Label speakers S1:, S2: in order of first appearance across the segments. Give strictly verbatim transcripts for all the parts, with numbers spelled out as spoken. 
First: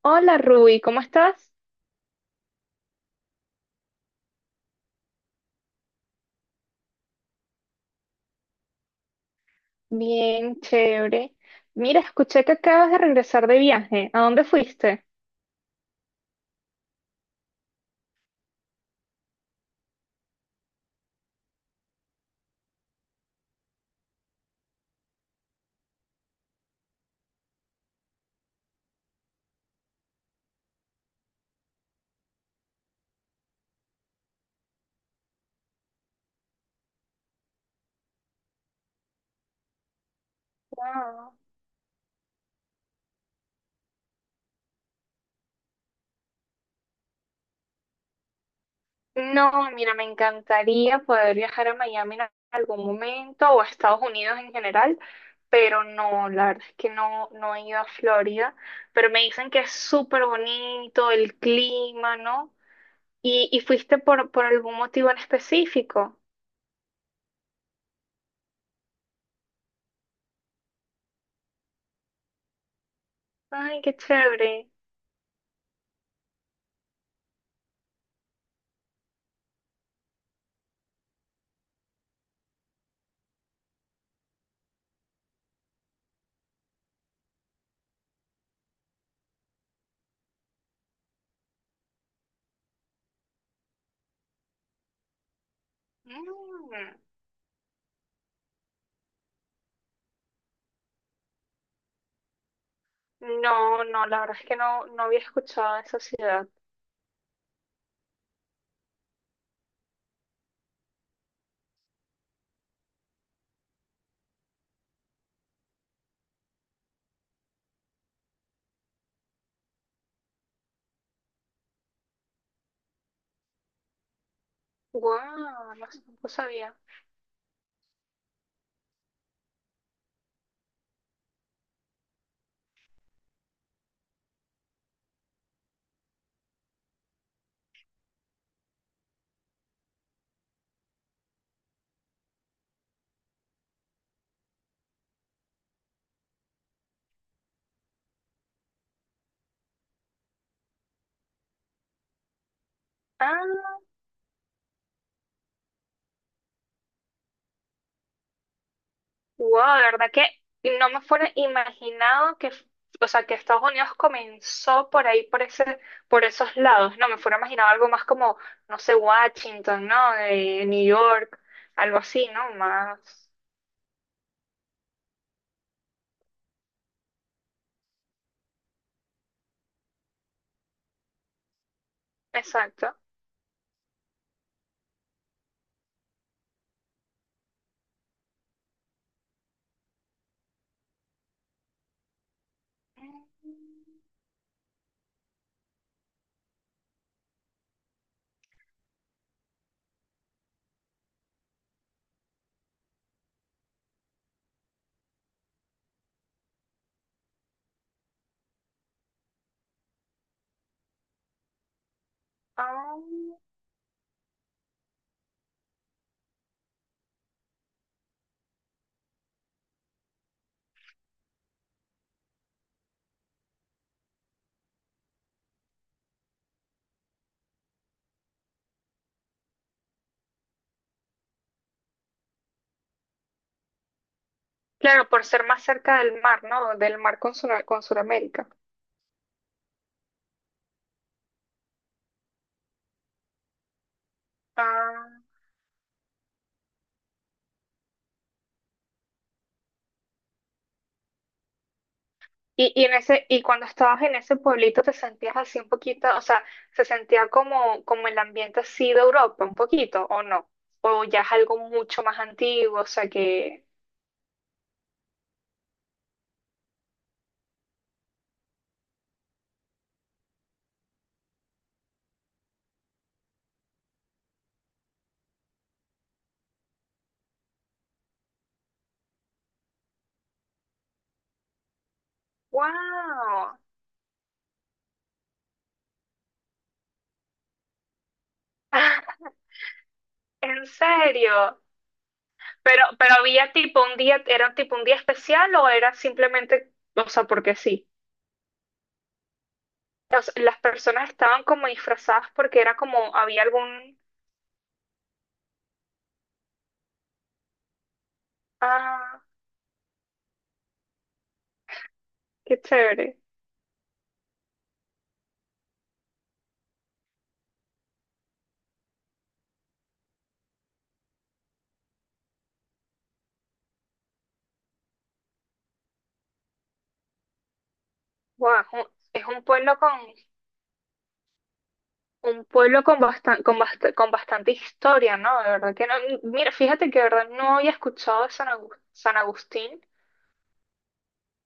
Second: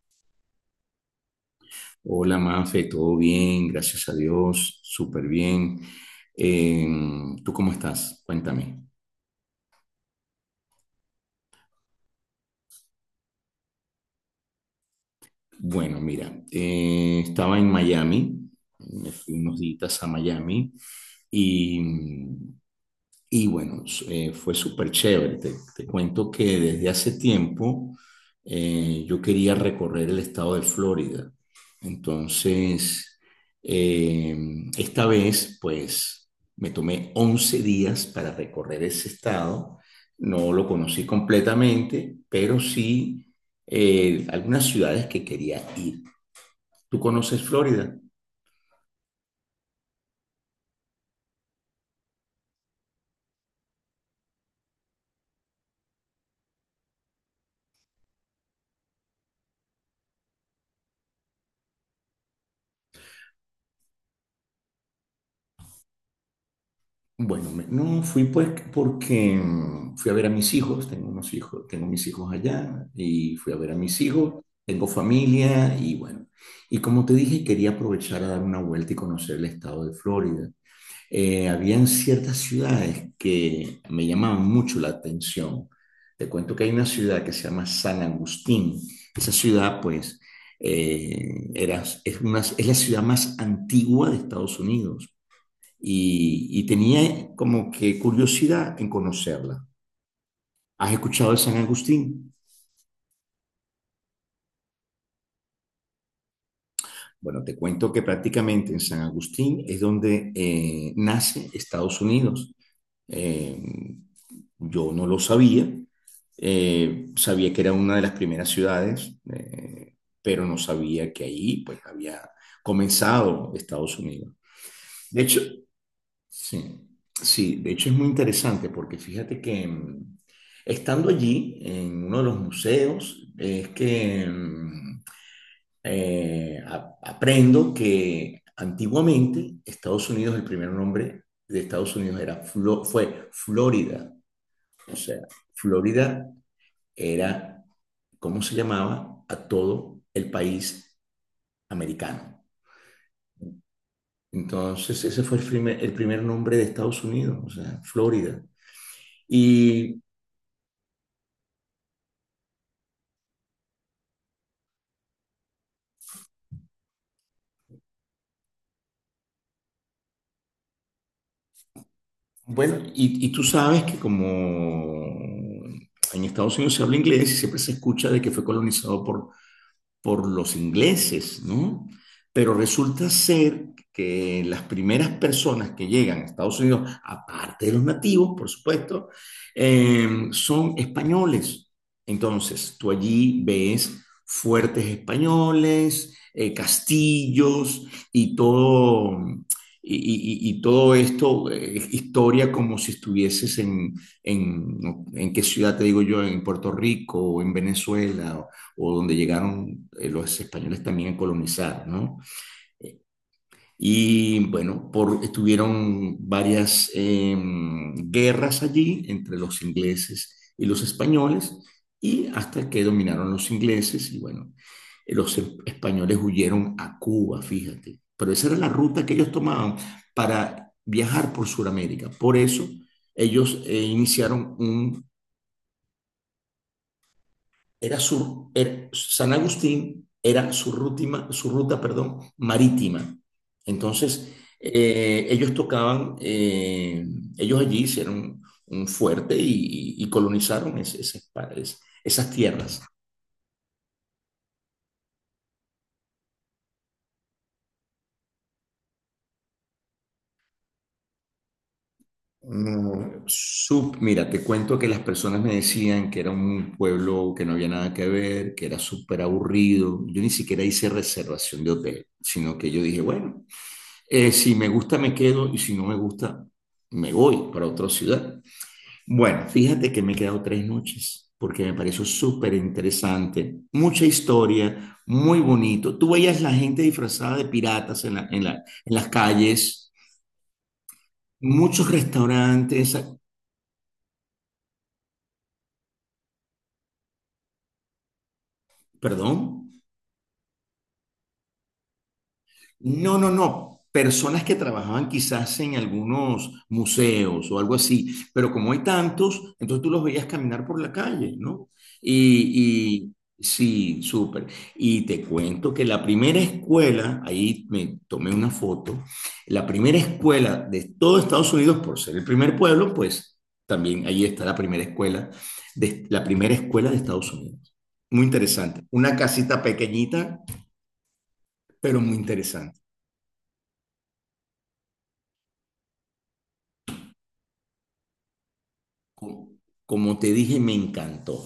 S1: Hola Ruby, ¿cómo estás?
S2: Hola Mafe, todo bien, gracias a Dios, súper bien. Eh, ¿tú cómo estás? Cuéntame.
S1: Bien, chévere. Mira, escuché que acabas de regresar de viaje. ¿A dónde fuiste?
S2: Bueno, mira, eh, estaba en Miami, me fui unos días a Miami y, y bueno, s- eh, fue súper chévere. Te, te cuento que desde hace tiempo eh, yo quería recorrer el estado de Florida. Entonces, eh, esta vez, pues, me tomé once días para recorrer ese estado. No lo conocí
S1: Wow.
S2: completamente, pero sí eh, algunas ciudades que quería ir. ¿Tú conoces Florida?
S1: No, mira, me encantaría poder viajar a Miami en algún momento o a Estados Unidos en general, pero no, la verdad es que no, no he ido a Florida, pero me dicen que es súper bonito el clima, ¿no? ¿Y, y fuiste por, por algún motivo en específico?
S2: Bueno, me- no fui pues porque mm, fui a ver a mis hijos, tengo unos hijos, tengo mis hijos allá y fui a ver a
S1: Ay, qué
S2: mis hijos,
S1: chévere.
S2: tengo familia y bueno, y como te dije, quería aprovechar a dar una vuelta y conocer el estado de Florida. Eh, habían ciertas ciudades que me llamaban mucho la atención. Te cuento que hay una ciudad que se llama San Agustín. Esa ciudad, pues, eh, era, es, una, es la ciudad más antigua de Estados Unidos y, y
S1: Mm.
S2: tenía como que curiosidad en conocerla. ¿Has escuchado de San Agustín?
S1: No, no, la verdad es que no, no había escuchado de esa ciudad.
S2: Bueno, te cuento que prácticamente en San Agustín es donde eh, nace Estados Unidos. Eh, yo no lo sabía, eh, sabía que era una de las primeras ciudades, eh, pero no sabía que ahí pues había comenzado Estados Unidos. De hecho,
S1: Wow, no, s- no sabía.
S2: sí, sí, de hecho es muy interesante porque fíjate que mm, estando allí en uno de los museos es que mm, eh, a- aprendo que antiguamente Estados Unidos, el primer nombre de Estados Unidos era Flo- fue Florida. O sea, Florida era cómo se llamaba a todo el país americano.
S1: Ah,
S2: Entonces, ese fue el primer, el primer nombre de Estados Unidos, o sea, Florida.
S1: wow, de
S2: Y
S1: verdad que no me fuera imaginado que, f- o sea, que Estados Unidos comenzó por ahí, por ese, por esos lados. No me fuera imaginado algo más como, no sé, Washington, ¿no? De New York, algo así, ¿no?
S2: bueno, y, y
S1: Más.
S2: tú sabes que como en Estados Unidos se habla inglés y siempre se escucha de que fue colonizado por por los ingleses, ¿no? Pero
S1: Exacto.
S2: resulta ser que las primeras personas que llegan a Estados Unidos, aparte de los nativos, por supuesto, eh, son españoles. Entonces, tú allí
S1: Mm,
S2: ves fuertes españoles, eh, castillos y todo, y, y- y todo esto, eh, historia como si estuvieses en, en, ¿en qué ciudad te digo yo? En Puerto Rico o en Venezuela o donde llegaron eh, los españoles también a colonizar, ¿no?
S1: ah,
S2: Y bueno, por, estuvieron varias eh, guerras allí entre los ingleses y los españoles, y hasta que dominaron los ingleses, y bueno, eh, los e- españoles huyeron a Cuba, fíjate. Pero esa era la ruta que ellos tomaban para viajar por Sudamérica. Por eso ellos eh, iniciaron un
S1: claro, por ser más cerca del mar, ¿no? Del mar con, Sura- con
S2: era
S1: Sudamérica.
S2: su, era, San Agustín era su, rutima, su ruta, perdón, marítima. Entonces,
S1: Ah.
S2: eh, ellos tocaban, eh, ellos allí hicieron un fuerte y, y colonizaron ese, ese, esas
S1: Y,
S2: tierras.
S1: y, en ese, y cuando estabas en ese pueblito te sentías así un poquito, o sea, se sentía como, como el ambiente así de Europa, un poquito, ¿o no? O ya es algo mucho más antiguo, o sea que,
S2: Sub, mira, te cuento que las personas me decían que era un pueblo que no había nada que ver, que era súper aburrido. Yo ni siquiera hice reservación de hotel, sino que yo dije, bueno, eh, si me gusta, me quedo y si no me gusta, me voy para otra ciudad. Bueno, fíjate que me he quedado tres noches porque me pareció súper
S1: wow,
S2: interesante, mucha historia, muy bonito. Tú veías la gente disfrazada de piratas en, la- en la- en las calles,
S1: en serio.
S2: muchos
S1: Pero,
S2: restaurantes,
S1: pero había tipo un día, era tipo un día especial o era simplemente, o sea, porque sí.
S2: perdón.
S1: O sea, las personas estaban como disfrazadas porque era como,
S2: No, no,
S1: había
S2: no.
S1: algún,
S2: Personas que trabajaban quizás en algunos museos o algo así, pero como hay
S1: ah,
S2: tantos, entonces tú los veías caminar por la calle, ¿no?
S1: qué
S2: Y, y
S1: chévere.
S2: sí, súper. Y te cuento que la primera escuela, ahí me tomé una foto, la primera escuela de todo Estados Unidos, por ser el primer pueblo, pues también ahí está la primera escuela, de, la primera escuela de Estados Unidos. Muy
S1: Wow,
S2: interesante. Una
S1: es un
S2: casita
S1: pueblo con,
S2: pequeñita, pero muy
S1: un
S2: interesante.
S1: pueblo con, bastan- con, bast- con bastante historia, ¿no? De verdad que no. Mira, fíjate que de verdad no había escuchado de San Agus- San
S2: Como,
S1: Agustín,
S2: como te dije, me encantó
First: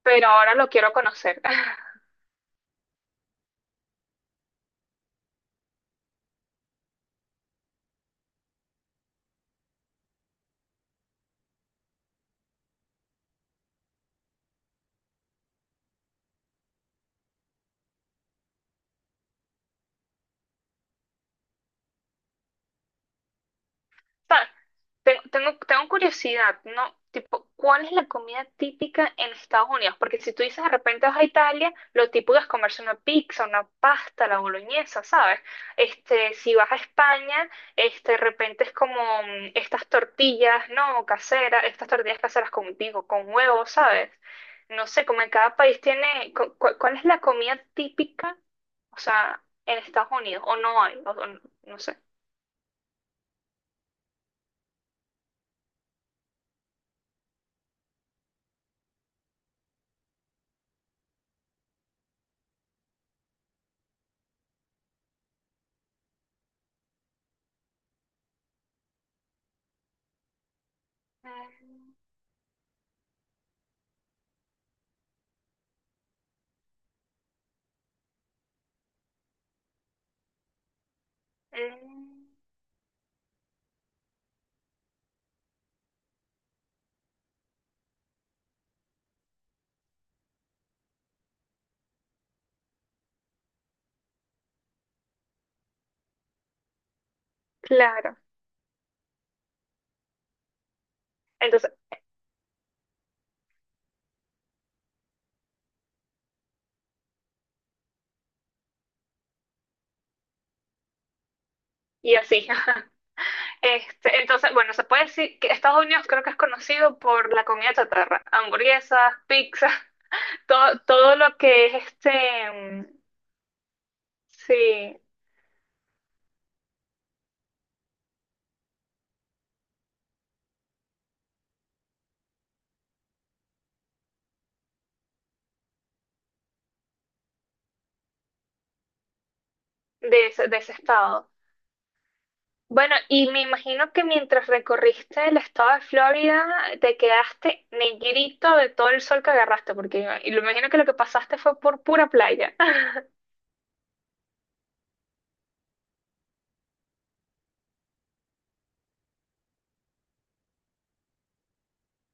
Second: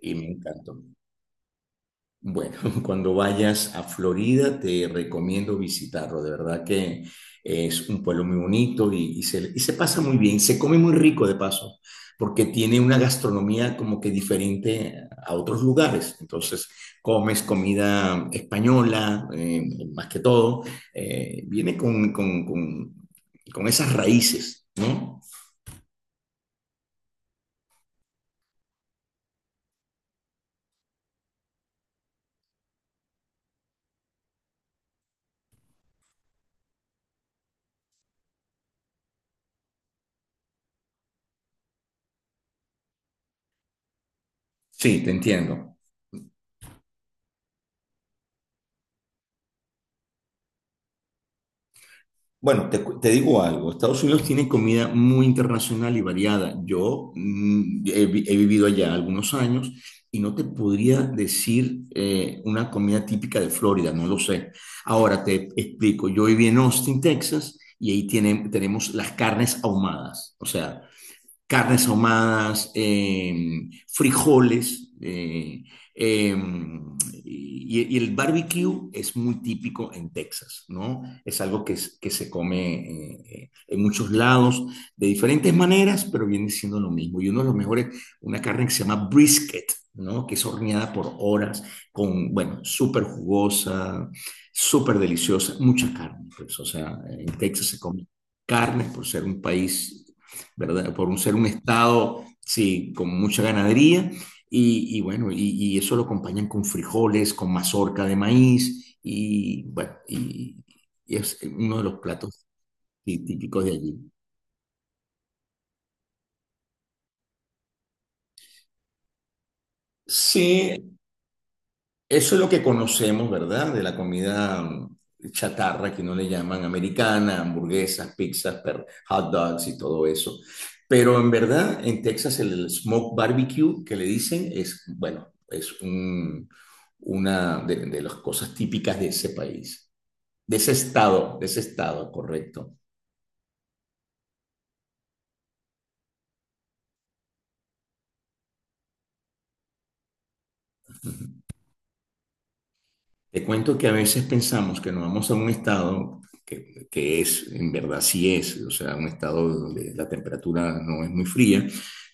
S2: y me
S1: pero ahora lo
S2: encantó.
S1: quiero conocer.
S2: Bueno, cuando vayas a Florida te recomiendo visitarlo, de verdad que es un pueblo muy bonito y, y se, y se pasa muy bien, se come muy rico de paso, porque tiene una gastronomía como que diferente a otros lugares. Entonces, comes comida española, eh, más que todo, eh, viene con, con, con, con esas
S1: Pa,
S2: raíces, ¿no?
S1: tengo, tengo, tengo curiosidad, ¿no? Tipo, ¿cuál es la comida típica en Estados Unidos? Porque si tú dices de repente vas a Italia, lo típico es comerse una pizza, una pasta, la boloñesa, ¿sabes? Este, si vas a España, este, de repente es como mm, estas tortillas, ¿no? Caseras, estas tortillas caseras con, digo, con huevos, ¿sabes? No
S2: Sí,
S1: sé,
S2: te
S1: como en cada
S2: entiendo.
S1: país tiene, cu- cu- ¿cuál es la comida típica, o sea, en Estados Unidos? ¿O no hay? O- o no no sé.
S2: Bueno, te, cu- te digo algo, Estados Unidos tiene comida muy internacional y variada. Yo mm, he, vi- he vivido allá algunos años y no te podría decir eh, una comida típica de Florida, no lo sé. Ahora te explico, yo viví en Austin, Texas, y ahí tiene- tenemos las carnes ahumadas. O sea, carnes
S1: Mm,
S2: ahumadas, eh, frijoles, eh, eh, y, y el barbecue es muy típico en Texas, ¿no? Es algo que, es- que
S1: mm.
S2: se come eh, eh, en muchos lados de diferentes maneras, pero viene siendo lo mismo. Y uno de los mejores, una carne que se llama brisket, ¿no? Que es horneada por horas, con, bueno, súper jugosa, súper deliciosa, mucha carne, pues, o sea, en Texas se come
S1: Claro.
S2: carne por ser un país, ¿verdad? Por un, ser un
S1: Entonces,
S2: Estado, sí, con mucha ganadería. Y, y bueno, y, y, eso lo acompañan con frijoles, con mazorca de maíz, y bueno, y, y es uno de los
S1: y
S2: platos
S1: así.
S2: tí- típicos de allí.
S1: Este, entonces, bueno, se puede decir que Estados Unidos creo que es conocido por la comida chatarra, hamburguesas, pizzas, todo,
S2: Sí,
S1: todo lo que es este,
S2: eso es lo que
S1: mm,
S2: conocemos, ¿verdad? De la comida
S1: sí,
S2: chatarra, que no le llaman americana, hamburguesas, pizzas, per- hot dogs y todo eso. Pero en verdad, en Texas el smoke barbecue que le dicen es, bueno, es un- una de, de las cosas típicas de ese país,
S1: de ese,
S2: de
S1: de ese
S2: ese
S1: estado.
S2: estado, de ese estado, correcto.
S1: Bueno, y me imagino que mientras recorriste el estado de Florida, te quedaste negrito de todo el sol que agarraste, porque y lo imagino que lo que pasaste fue por pura playa.
S2: Te cuento que a veces pensamos que nos vamos a un estado que, que es, en verdad sí es, o sea, un estado donde la temperatura no es muy fría,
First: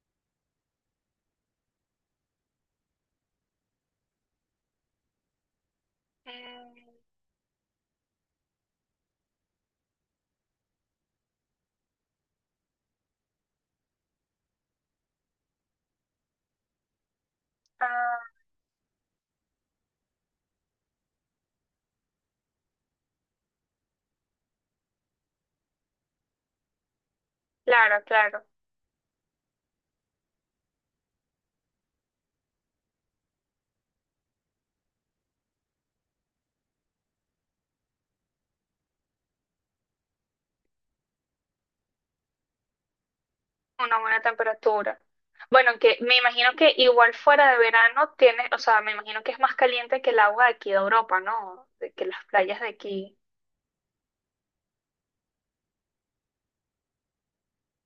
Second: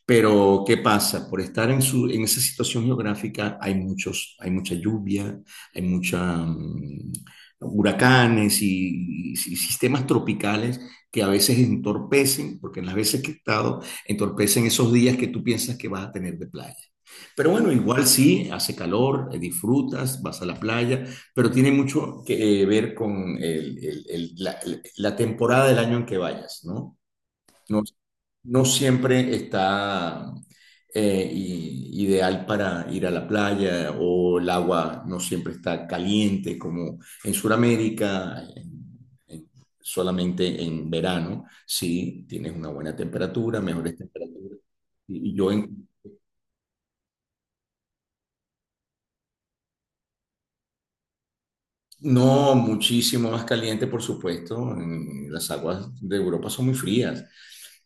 S2: pero ¿qué pasa? Por estar en, su, en esa situación geográfica hay, muchos, hay mucha lluvia, hay mucha...
S1: Mm,
S2: mm, huracanes y, y sistemas tropicales que a veces entorpecen, porque en las veces que he estado, entorpecen esos días que tú piensas que vas a tener de playa. Pero bueno, igual
S1: ah,
S2: sí, hace calor, eh, disfrutas, vas a la playa, pero tiene mucho que eh, ver con el- el- el- la, la temporada del año en que vayas, ¿no? No,
S1: claro, claro.
S2: no siempre está eh, i- ideal para ir a la playa o el agua no siempre está caliente como en Sudamérica, en- en- solamente en verano, sí, tienes una buena temperatura, mejores
S1: Una buena
S2: temperaturas.
S1: temperatura.
S2: Y y yo
S1: Bueno,
S2: en-
S1: que me imagino que igual fuera de verano tiene, o sea, me imagino que es más caliente que el agua de aquí de Europa, ¿no? De que las
S2: No,
S1: playas de aquí,
S2: muchísimo más caliente, por supuesto. en- Las aguas de Europa son muy frías,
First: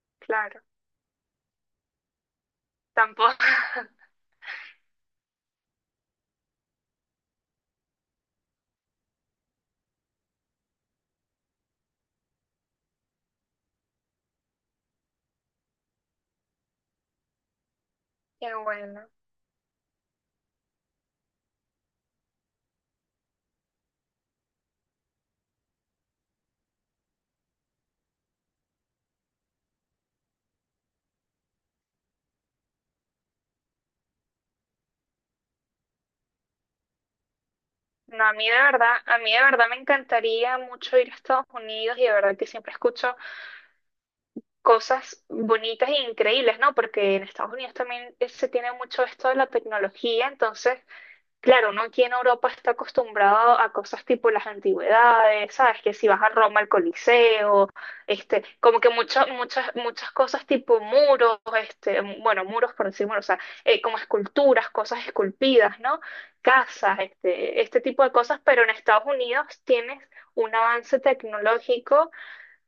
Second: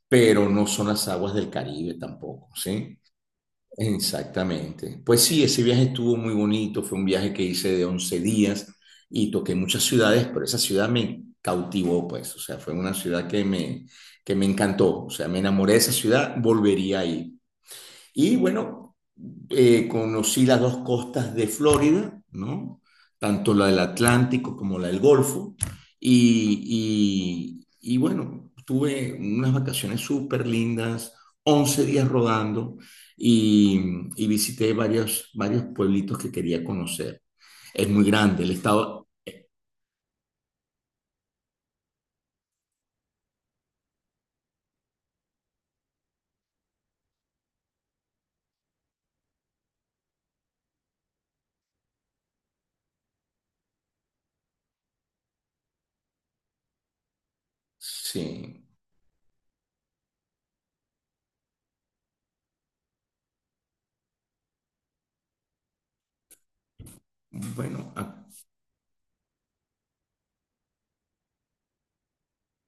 S2: pero
S1: claro.
S2: no son las aguas del Caribe tampoco, ¿sí?
S1: Tampoco.
S2: Exactamente. Pues sí, ese viaje estuvo muy bonito, fue un viaje que hice de once días y toqué muchas ciudades, pero esa ciudad me cautivó, pues, o sea, fue una ciudad que me, que me encantó, o sea, me enamoré de esa ciudad, volvería ahí. Y
S1: Qué
S2: bueno,
S1: bueno.
S2: eh, conocí las dos costas de Florida, ¿no? Tanto la del Atlántico como la del Golfo. Y, y, y bueno, tuve unas vacaciones súper lindas, once días rodando y, y visité varios, varios pueblitos que quería conocer. Es muy
S1: No, a
S2: grande
S1: mí
S2: el
S1: de verdad,
S2: estado.
S1: a mí de verdad me encantaría mucho ir a Estados Unidos y de verdad que siempre escucho cosas bonitas e increíbles, ¿no? Porque en Estados Unidos también eh, se tiene mucho esto de la tecnología, entonces claro, uno aquí en Europa está acostumbrado a cosas tipo las antigüedades, ¿sabes? Que si vas a Roma al Coliseo, este,
S2: Sí,
S1: como que muchas, muchas, muchas cosas tipo muros, este, bueno, muros por decir muros, o sea, eh, como esculturas, cosas esculpidas, ¿no? Casas, este, este
S2: bueno,
S1: tipo de
S2: a-
S1: cosas, pero en Estados Unidos tienes un avance tecnológico,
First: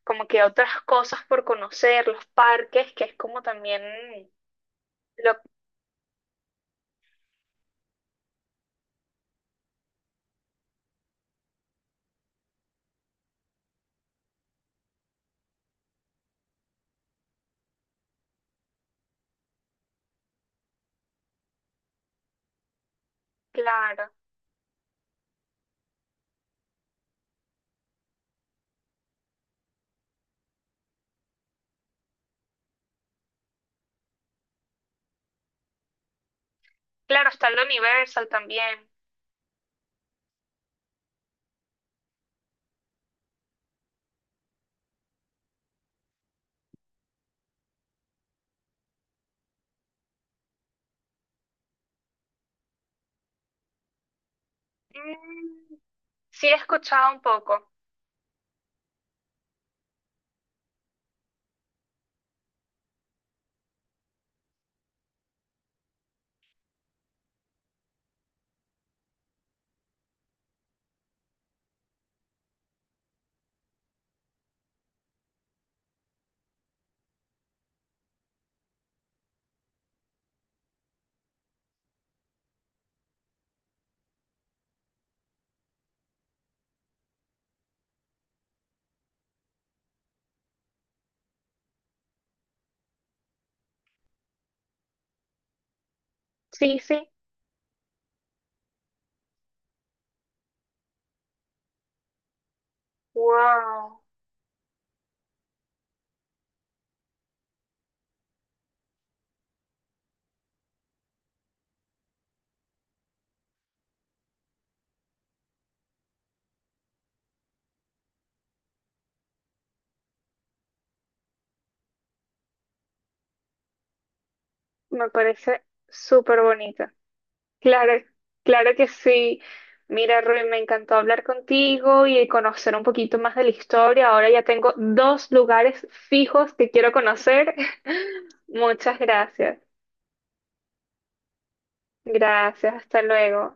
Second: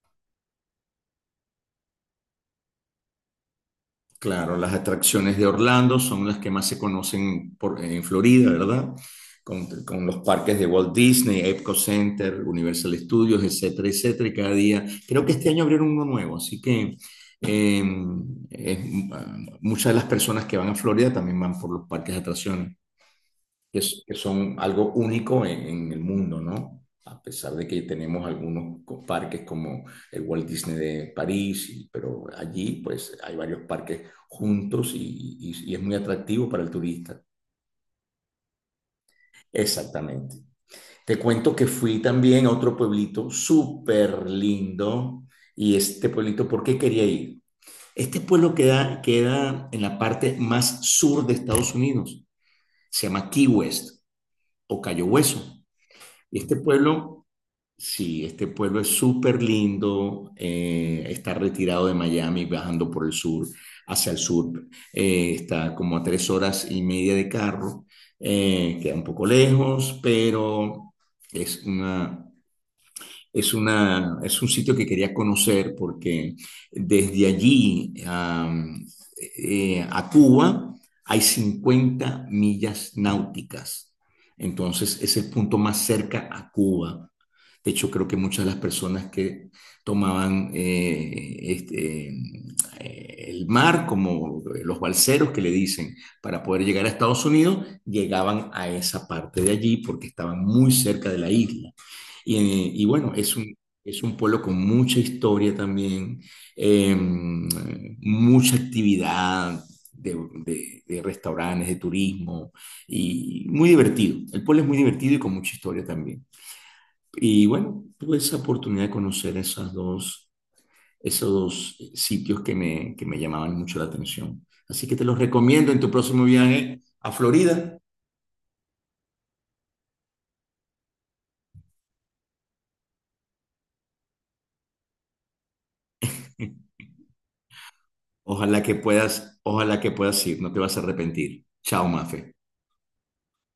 S1: como que otras cosas por conocer, los parques, que es como también
S2: claro, las
S1: lo,
S2: atracciones de Orlando son las que más se conocen por- en Florida, ¿verdad? Con, con los parques de Walt Disney, Epcot Center, Universal Studios, etcétera, etcétera. Y cada día, creo que este año abrieron uno nuevo, así que eh, es- ah, muchas de las personas que van a Florida también van por los parques de atracciones que, s-
S1: claro,
S2: que son algo único en, en el mundo, ¿no? A pesar de que tenemos algunos co- parques como el Walt Disney de París, y- pero allí pues hay varios parques juntos y, y- y es muy atractivo para el turista.
S1: claro, está el Universal también.
S2: Exactamente. Te cuento que fui también a otro pueblito súper lindo y este pueblito, ¿por qué quería ir? Este pueblo queda, queda en la parte más sur de Estados Unidos. Se llama Key West o Cayo Hueso.
S1: Mm,
S2: Y
S1: sí he
S2: este
S1: escuchado
S2: pueblo
S1: un poco.
S2: sí, este pueblo es súper lindo, eh, está retirado de Miami, bajando por el sur, hacia el sur, eh, está como a tres horas y media de carro, eh, queda un poco lejos, pero es una, es una, es un sitio que quería conocer porque desde allí am, eh, a Cuba hay cincuenta millas náuticas, entonces es el punto más cerca a Cuba. De hecho, creo que muchas de las personas que tomaban eh, este, eh, el mar, como eh, los balseros que le dicen, para poder
S1: Sí,
S2: llegar a
S1: sí.
S2: Estados Unidos, llegaban a esa parte de allí porque estaban muy cerca de la isla. Y, eh, y bueno, es un,
S1: Wow,
S2: es un pueblo con mucha historia también, eh, mucha actividad de, de- de restaurantes, de turismo, y muy divertido. El pueblo es muy divertido y con mucha historia también. Y bueno, tuve esa oportunidad de conocer esas dos, esos dos eh, sitios que me, que me llamaban mucho la atención. Así que te
S1: me
S2: los
S1: parece
S2: recomiendo en tu próximo
S1: súper
S2: viaje
S1: bonita.
S2: a Florida.
S1: Claro, claro que sí. Mira, Rui, me encantó hablar contigo y conocer un poquito más de la historia. Ahora ya tengo dos lugares fijos que quiero conocer.
S2: Ojalá que
S1: Muchas
S2: puedas,
S1: gracias.
S2: ojalá que puedas ir, no te vas a arrepentir. Chao, Mafe.
S1: Gracias, hasta luego.